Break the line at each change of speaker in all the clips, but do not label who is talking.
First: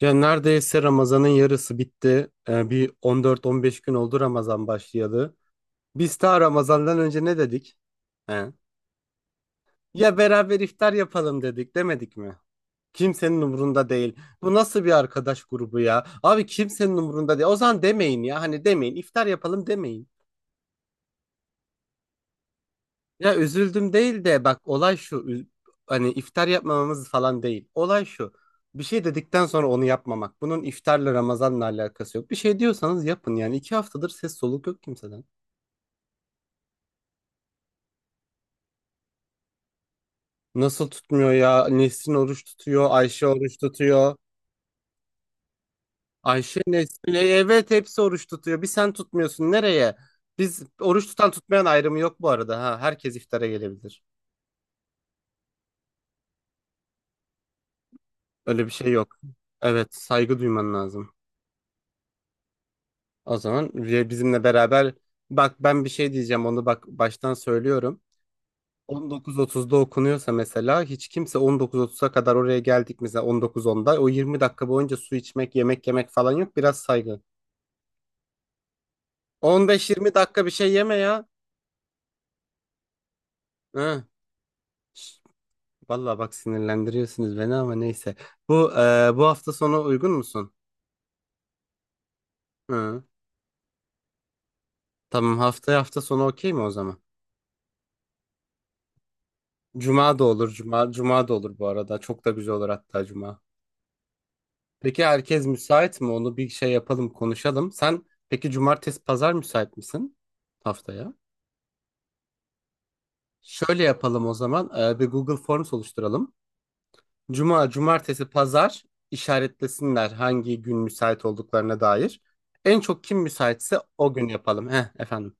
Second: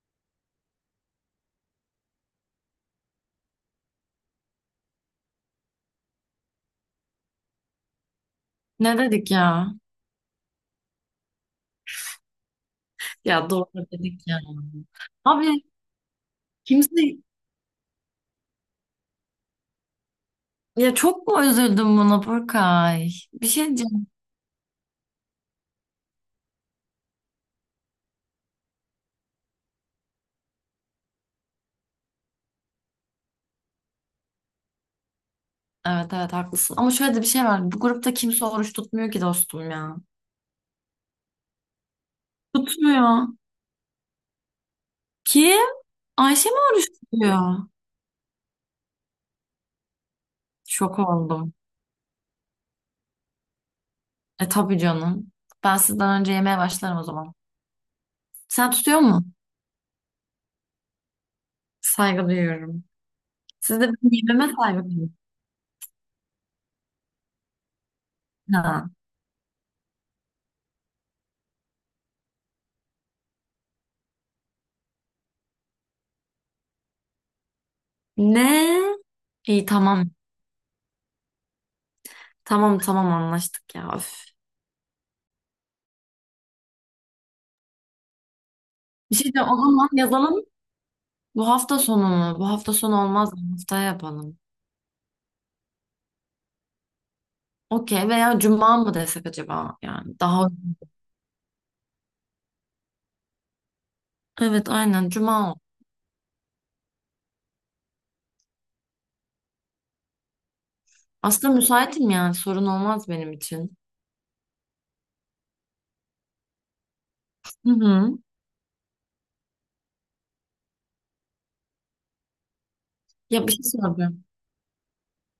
Ya neredeyse Ramazan'ın yarısı bitti. Bir 14-15 gün oldu Ramazan başlayalı. Biz daha Ramazan'dan önce ne dedik? He?
Ne dedik ya?
Ya beraber iftar yapalım dedik, demedik mi? Kimsenin
Ya doğru
umurunda değil.
dedik ya.
Bu nasıl bir arkadaş
Abi
grubu ya? Abi kimsenin
kimse,
umurunda değil. O zaman demeyin ya. Hani demeyin, İftar yapalım demeyin.
ya çok mu üzüldüm buna, Burkay?
Ya
Bir şey
üzüldüm
diyeceğim.
değil de bak olay şu hani iftar yapmamamız falan değil. Olay şu, bir şey dedikten sonra onu yapmamak. Bunun iftarla Ramazan'la alakası yok. Bir şey diyorsanız yapın, yani iki haftadır ses soluk yok kimseden.
Evet evet, haklısın. Ama şöyle de bir şey var. Bu grupta kimse oruç tutmuyor ki, dostum ya.
Nasıl tutmuyor ya? Nesrin oruç tutuyor, Ayşe
Tutmuyor.
oruç tutuyor.
Kim? Ayşe mi
Ayşe,
oruç
Nesrin,
tutuyor?
evet hepsi oruç tutuyor. Bir sen tutmuyorsun nereye? Biz
Şok
oruç tutan
oldum.
tutmayan ayrımı yok bu arada ha. Herkes iftara gelebilir.
E tabii canım. Ben sizden önce yemeye başlarım o zaman.
Öyle bir
Sen
şey
tutuyor
yok.
musun?
Evet, saygı duyman lazım.
Saygı duyuyorum.
O zaman
Siz de benim
ve bizimle
yememe saygı
beraber
duyun.
bak, ben bir şey diyeceğim, onu bak baştan söylüyorum.
Ha.
19.30'da okunuyorsa mesela, hiç kimse 19.30'a kadar, oraya geldik mesela 19.10'da, o 20 dakika boyunca su içmek, yemek yemek falan yok. Biraz saygı.
Ne? İyi, tamam.
15-20 dakika bir şey yeme ya.
Tamam tamam, anlaştık ya.
Hı.
Öf.
Şş, vallahi bak sinirlendiriyorsunuz beni ama neyse.
Bir
Bu
şey de
hafta
o
sonu
zaman
uygun
yazalım.
musun?
Bu hafta sonu mu? Bu hafta
Hı.
sonu olmaz mı? Haftaya yapalım.
Tamam, haftaya hafta sonu okey mi o zaman?
Okey, veya cuma mı desek acaba?
Cuma
Yani
da olur, cuma da olur bu arada, çok da güzel olur hatta cuma.
evet,
Peki
aynen
herkes
cuma.
müsait mi? Onu bir şey yapalım, konuşalım. Sen peki cumartesi, pazar müsait misin haftaya?
Aslında müsaitim, yani sorun olmaz benim için.
Şöyle yapalım o zaman. Bir Google Forms oluşturalım. Cuma,
Hı hı.
cumartesi, pazar işaretlesinler hangi gün müsait olduklarına dair. En çok kim
Ya, bir şey
müsaitse o
soracağım.
gün yapalım. Heh, efendim.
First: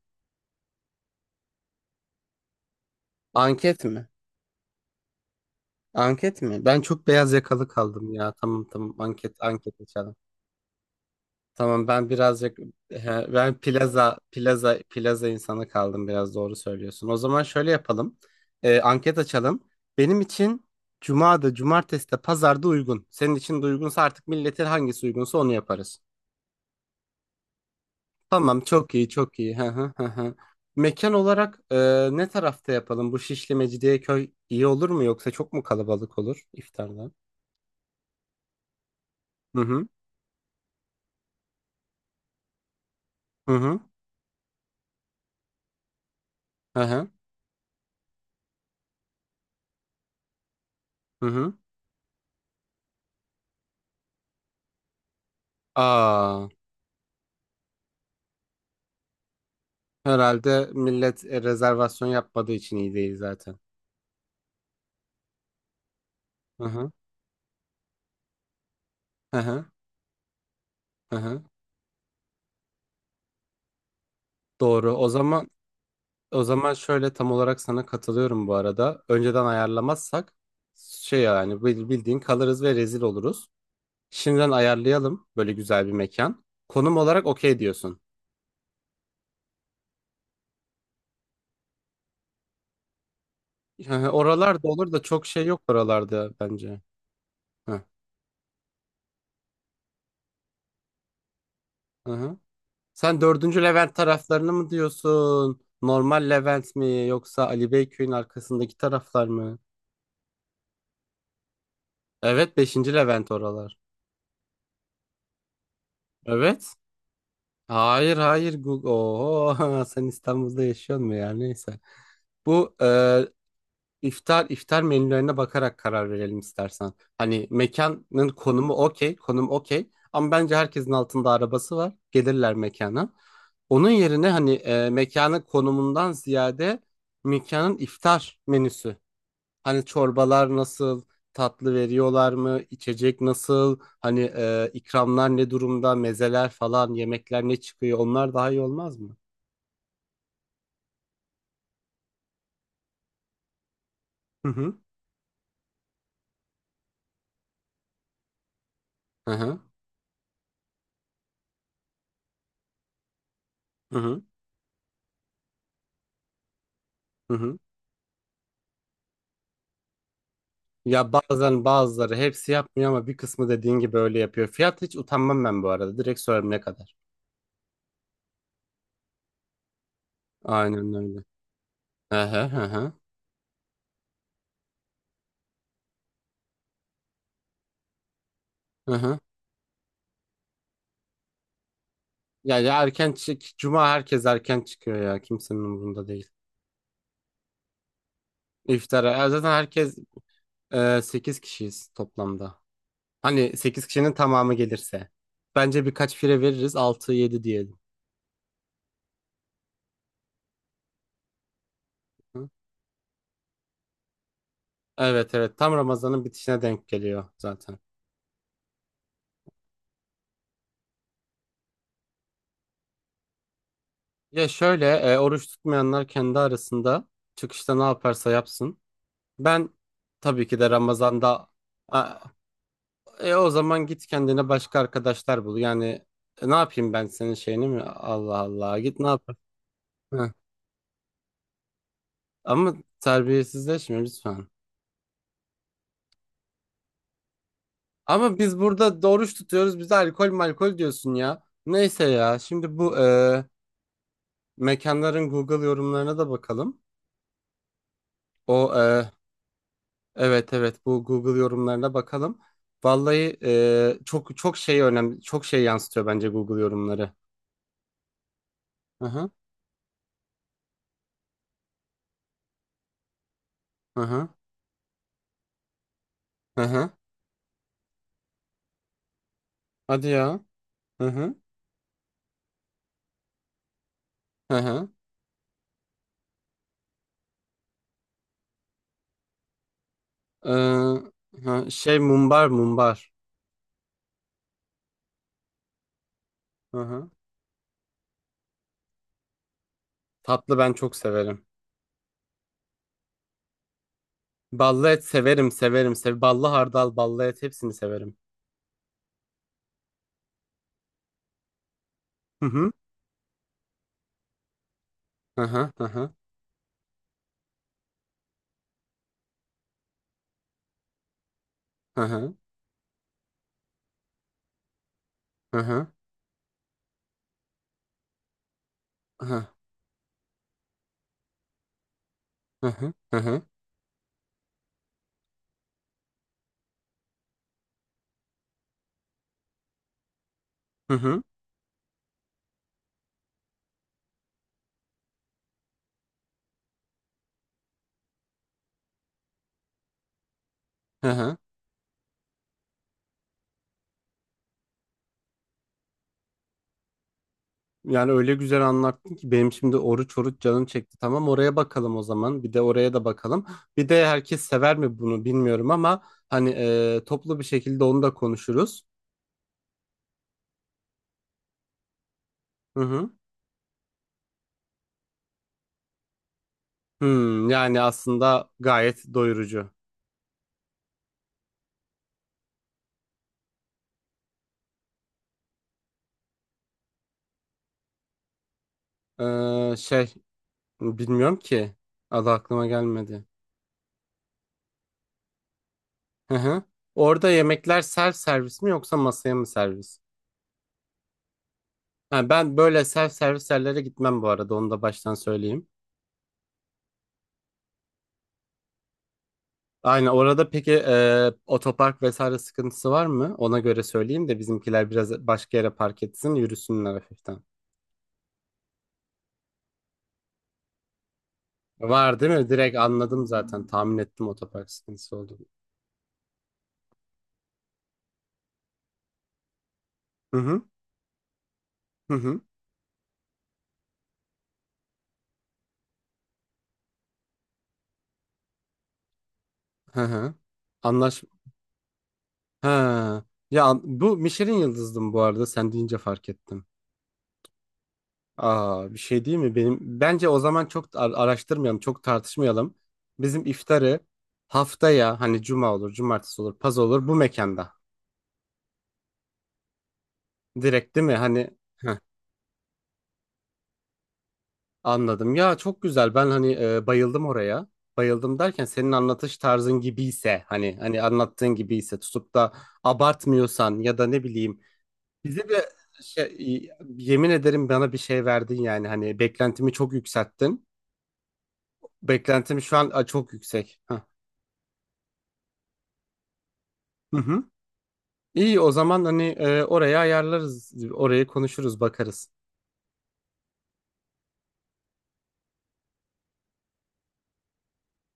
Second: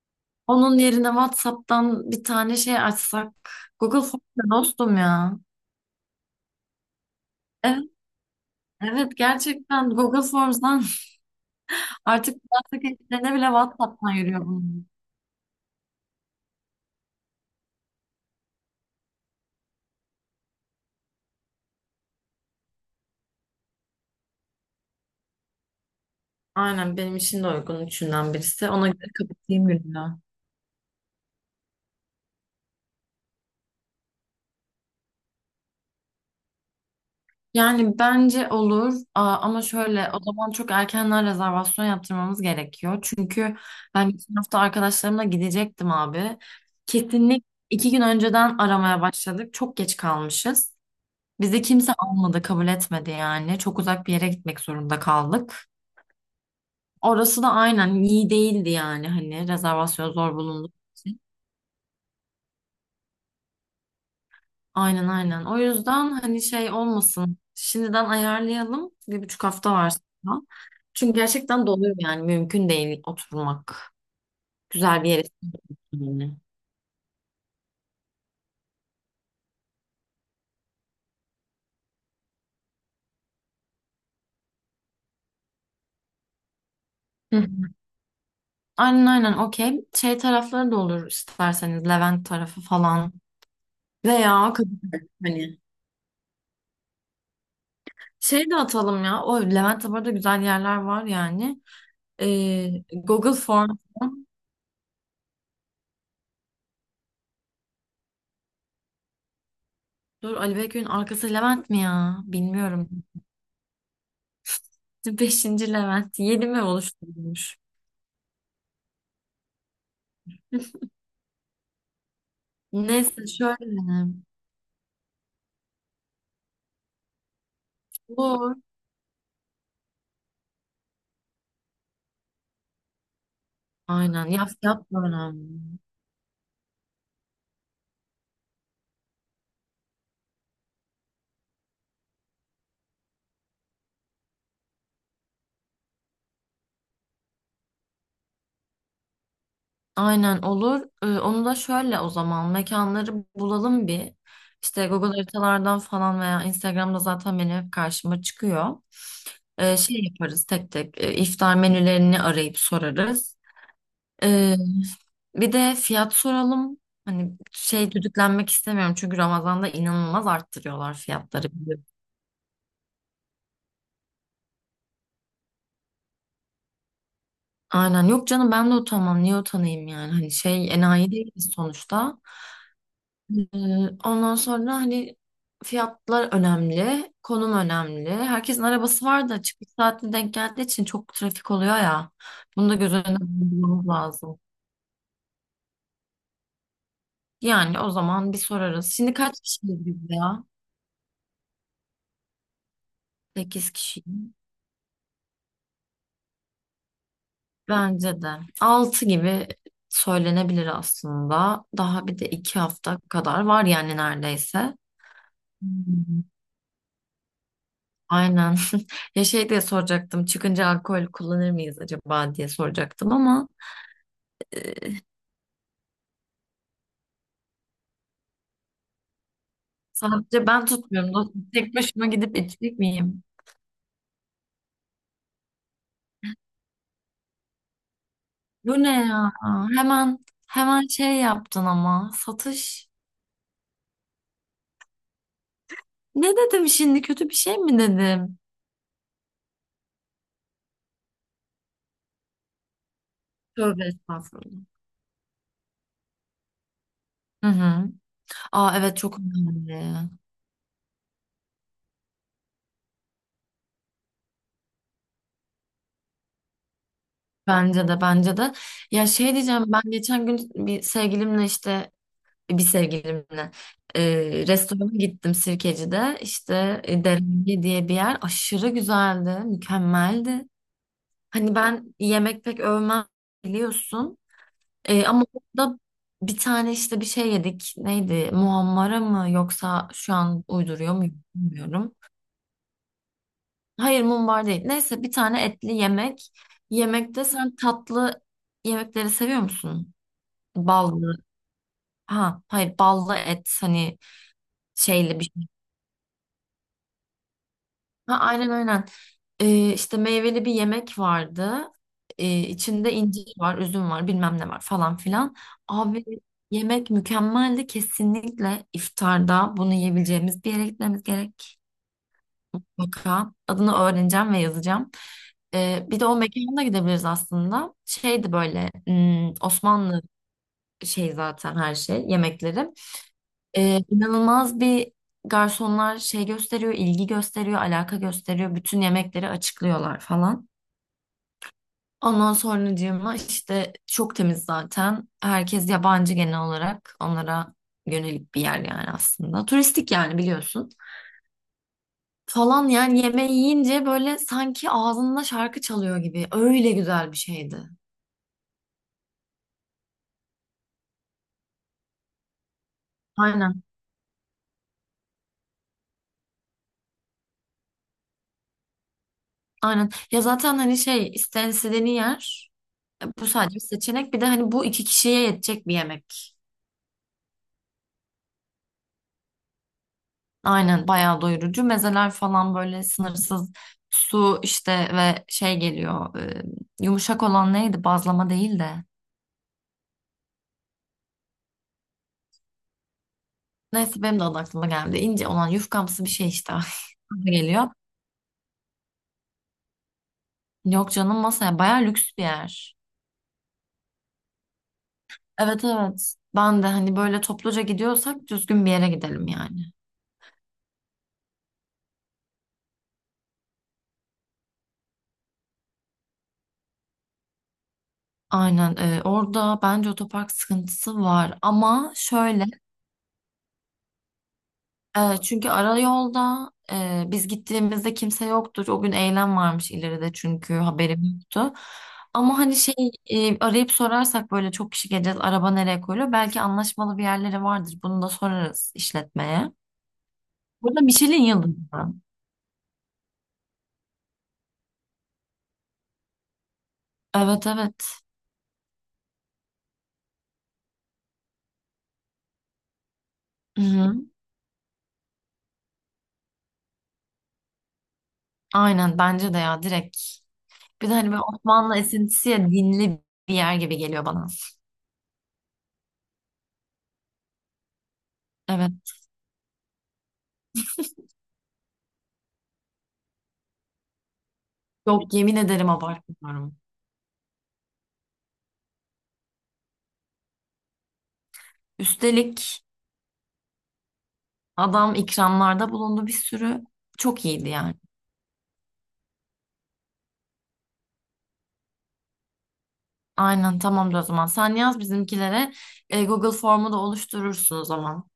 Onun yerine WhatsApp'tan bir tane şey açsak.
Anket
Google
mi?
Forms'ta, dostum ya.
Anket mi? Ben çok beyaz yakalı
Evet,
kaldım ya. Tamam tamam,
evet,
anket, anket
gerçekten
açalım.
Google Forms'dan
Tamam ben
artık
birazcık
WhatsApp
he,
ekiplerine bile
ben
WhatsApp'tan
plaza
yürüyor
plaza
bunun.
plaza insanı kaldım biraz, doğru söylüyorsun. O zaman şöyle yapalım. Anket açalım. Benim için cuma'da, cumartesi'de, pazar'da uygun. Senin için de uygunsa artık milletin hangisi uygunsa onu yaparız.
Aynen, benim için de uygun üçünden
Tamam,
birisi. Ona
çok
göre
iyi çok iyi. Hı
kapatayım
hı hı
gününü.
hı. Mekan olarak, ne tarafta yapalım? Bu Şişli Mecidiyeköy iyi olur mu yoksa çok mu kalabalık olur iftarda?
Yani bence olur. Aa,
Hı
ama
hı
şöyle, o zaman çok erkenden rezervasyon yaptırmamız gerekiyor.
hı
Çünkü
hı
ben geçen hafta arkadaşlarımla gidecektim abi.
hı hı.
Kesinlik 2 gün önceden aramaya başladık. Çok geç kalmışız.
Hı hı.
Bizi kimse almadı, kabul etmedi yani. Çok uzak bir yere gitmek zorunda kaldık.
Aa.
Orası da aynen iyi değildi yani, hani rezervasyon zor
Herhalde
bulundu.
millet e, rezervasyon yapmadığı için iyi değil zaten.
Aynen aynen. O yüzden hani
Hı
şey
hı.
olmasın. Şimdiden ayarlayalım. Bir
Hı
buçuk
hı.
hafta var sonra. Çünkü
Hı hı.
gerçekten doluyor yani. Mümkün değil oturmak.
Doğru.
Güzel
O
bir yere.
zaman
Yani.
o zaman şöyle, tam olarak sana katılıyorum bu arada. Önceden ayarlamazsak şey, yani bildiğin kalırız ve rezil oluruz. Şimdiden ayarlayalım böyle güzel bir mekan. Konum olarak
Hı hı.
okey diyorsun.
Aynen aynen, okey. Şey tarafları da olur, isterseniz. Levent tarafı falan.
Hı hı.
Veya
Oralarda olur da
Kadıköy,
çok şey
hani
yok oralarda bence. Hı
şey de atalım ya. O, Levent'te bu arada güzel yerler var yani.
hı. Hı. Sen
Google
dördüncü
Form.
Levent taraflarını mı diyorsun? Normal Levent mi yoksa Ali Beyköy'ün arkasındaki taraflar mı?
Dur, Ali Bekir'in arkası Levent mi ya?
Evet,
Bilmiyorum.
beşinci Levent oralar.
Beşinci Levent. Yedi mi
Evet.
oluşturulmuş?
Hayır hayır, Google. Oho, sen İstanbul'da yaşıyorsun mu ya? Neyse. Bu e,
Neyse, şöyle.
iftar iftar menülerine bakarak karar verelim istersen. Hani mekanın
Olur.
konumu okey, konum okey. Ama bence herkesin altında arabası var. Gelirler mekana. Onun
Aynen.
yerine
Ya,
hani
fiyat da
mekanın
önemli.
konumundan ziyade mekanın iftar menüsü. Hani çorbalar nasıl, tatlı veriyorlar mı, içecek nasıl, hani ikramlar ne durumda, mezeler falan, yemekler ne çıkıyor, onlar daha iyi olmaz mı?
Aynen olur. Onu da şöyle, o zaman mekanları bulalım bir.
Hı hı.
İşte Google haritalardan falan, veya Instagram'da zaten benim hep karşıma çıkıyor.
Hı hı.
Şey yaparız tek tek, iftar menülerini arayıp sorarız.
Hı hı.
Ee, bir de fiyat soralım. Hani
Hı hı.
şey, düdüklenmek istemiyorum çünkü Ramazan'da inanılmaz arttırıyorlar
Ya
fiyatları,
bazen
biliyorum.
bazıları, hepsi yapmıyor ama bir kısmı dediğin gibi öyle yapıyor. Fiyat, hiç utanmam ben bu arada. Direkt sorarım ne kadar.
Aynen, yok canım, ben de utanmam, niye utanayım yani, hani şey,
Aynen
enayi
öyle.
değiliz sonuçta.
Hı hı hı hı.
Ee, Ondan sonra hani fiyatlar önemli, konum önemli. Herkesin
Hı
arabası
hı.
var da çıkış saatine denk geldiği için çok trafik oluyor ya.
Ya,
Bunu da
ya
göz
erken
önüne
çık. Cuma
bulundurmamız
herkes
lazım.
erken çıkıyor ya. Kimsenin umurunda değil.
Yani o zaman bir sorarız.
İftara.
Şimdi
Ya
kaç
zaten
kişiyiz biz
herkes
ya?
e, 8 kişiyiz toplamda. Hani
Sekiz
8
kişi.
kişinin tamamı gelirse. Bence birkaç fire veririz, altı yedi diyelim.
Bence de. 6 gibi söylenebilir aslında. Daha bir de
Hı?
2 hafta kadar var yani, neredeyse.
Evet evet. Tam
Hmm.
Ramazan'ın bitişine denk geliyor zaten.
Aynen. Ya, şey diye soracaktım. Çıkınca alkol kullanır mıyız acaba diye soracaktım, ama.
Ya şöyle, oruç tutmayanlar kendi arasında çıkışta ne yaparsa yapsın. Ben tabii
Sadece
ki
ben
de
tutmuyorum, dostum.
Ramazan'da
Tek başıma
A-
gidip içecek miyim?
o zaman git kendine başka arkadaşlar bul. Yani ne yapayım ben senin şeyini mi? Allah Allah.
Bu ne
Git ne yap?
ya? Hemen
Hı.
hemen şey yaptın ama.
Ama
Satış.
terbiyesizleşme lütfen.
Ne dedim şimdi? Kötü bir şey mi
Ama
dedim?
biz burada doğruş tutuyoruz. Bize alkol malkol diyorsun ya. Neyse ya. Şimdi bu,
Tövbe estağfurullah.
mekanların Google yorumlarına da bakalım.
Hı hı.
O
Aa, evet,
e,
çok önemli.
evet evet, bu Google yorumlarına bakalım. Vallahi, çok çok şey önemli. Çok şey yansıtıyor bence Google yorumları.
Bence de, bence de.
Hı
Ya,
hı
şey diyeceğim, ben geçen gün bir sevgilimle
hı hı.
restorana gittim Sirkeci'de.
Hı
İşte
hı.
Derenge diye bir yer. Aşırı güzeldi,
Hadi ya.
mükemmeldi.
Hı hı
Hani ben yemek pek övmem, biliyorsun.
hı hı.
Ama orada bir tane işte bir şey yedik. Neydi? Muhammara mı, yoksa şu an uyduruyor muyum bilmiyorum.
Şey, mumbar.
Hayır, mumbar değil. Neyse, bir tane etli yemek.
Hı hı.
Yemekte sen tatlı yemekleri seviyor musun?
Tatlı ben çok
Ballı.
severim.
Ha, hayır, ballı et, hani
Ballı et
şeyli bir.
severim severim. Sev ballı hardal, ballı et, hepsini
Ha,
severim.
aynen aynen. İşte meyveli bir yemek vardı.
Hı hı.
İçinde incir var, üzüm var, bilmem ne var falan filan.
Hı hı hı
Abi,
hı
yemek mükemmeldi. Kesinlikle iftarda bunu yiyebileceğimiz bir yere gitmemiz gerek.
hı hı
Mutlaka. Adını öğreneceğim ve yazacağım.
hı
Bir de o mekana gidebiliriz aslında. Şeydi böyle,
hı hı
Osmanlı şey, zaten her şey
hı
yemekleri.
hı hı
İnanılmaz bir, garsonlar şey gösteriyor, ilgi gösteriyor, alaka gösteriyor. Bütün yemekleri açıklıyorlar falan.
hı hı
Ondan sonracığıma, işte çok temiz zaten. Herkes yabancı genel olarak. Onlara yönelik bir yer yani aslında. Turistik yani, biliyorsun.
hı hı.
Falan, yani yemeği yiyince böyle sanki ağzında şarkı çalıyor gibi. Öyle güzel bir şeydi.
Yani öyle güzel anlattın ki benim şimdi oruç oruç canım çekti. Tamam, oraya bakalım o zaman. Bir de oraya da bakalım.
Aynen.
Bir de herkes sever mi bunu bilmiyorum ama hani toplu bir şekilde onu da konuşuruz.
Aynen. Ya, zaten hani şey, istenildiğini yer.
Hı hı.
Bu sadece bir seçenek. Bir de hani, bu iki kişiye yetecek bir yemek.
Hmm, yani aslında gayet doyurucu.
Aynen, bayağı doyurucu. Mezeler falan böyle sınırsız, su işte ve şey geliyor. Yumuşak olan neydi? Bazlama değil de.
Ee, şey bilmiyorum ki, adı aklıma gelmedi.
Neyse, benim de adı aklıma geldi. İnce olan yufkamsı bir şey
Hı
işte.
hı.
Aklıma
Orada
geliyor.
yemekler self servis mi yoksa masaya mı servis?
Yok canım, masaya, bayağı lüks bir
Ha, ben
yer.
böyle self servis yerlere gitmem bu arada, onu da baştan
Evet
söyleyeyim.
evet. Ben de hani, böyle topluca gidiyorsak düzgün bir yere gidelim yani.
Aynen, orada peki otopark vesaire sıkıntısı var mı? Ona göre söyleyeyim de bizimkiler biraz başka yere park etsin, yürüsünler hafiften.
Aynen, orada bence otopark sıkıntısı var, ama
Var değil
şöyle.
mi? Direkt anladım zaten, tahmin ettim otopark sıkıntısı olduğunu.
Çünkü ara yolda, biz gittiğimizde kimse yoktur. O gün eylem varmış ileride,
Hı
çünkü
hı
haberim yoktu.
hı
Ama
hı
hani şey, arayıp sorarsak, böyle çok kişi geleceğiz, araba nereye koyuluyor? Belki anlaşmalı bir yerleri vardır. Bunu da sorarız işletmeye.
hı hı.
Burada
Anlaş...
Michelin yıldızı.
Ha. Ya bu Michelin yıldızdım bu arada, sen deyince fark ettim.
Evet evet.
Aa, bir şey değil mi? Benim bence o zaman çok araştırmayalım, çok tartışmayalım. Bizim iftarı
Hı-hı.
haftaya, hani cuma olur, cumartesi olur, paz olur, bu mekanda.
Aynen, bence de ya, direkt. Bir de
Direkt değil
hani
mi?
böyle
Hani
Osmanlı esintisi ya, dinli bir yer gibi geliyor bana.
anladım. Ya çok güzel. Ben hani bayıldım oraya. Bayıldım derken, senin
Evet.
anlatış tarzın gibiyse, hani anlattığın gibiyse, tutup da abartmıyorsan ya da ne bileyim,
Yok, yemin
bize de
ederim, abartmıyorum.
şey, yemin ederim bana bir şey verdin, yani hani beklentimi çok yükselttin. Beklentim
Üstelik
şu an a, çok yüksek. Hah.
adam ikramlarda bulundu bir sürü.
Hı
Çok
hı.
iyiydi yani.
İyi, o zaman hani oraya ayarlarız, orayı konuşuruz, bakarız.
Aynen, tamamdır o zaman. Sen yaz bizimkilere. Google formu da oluşturursun o zaman.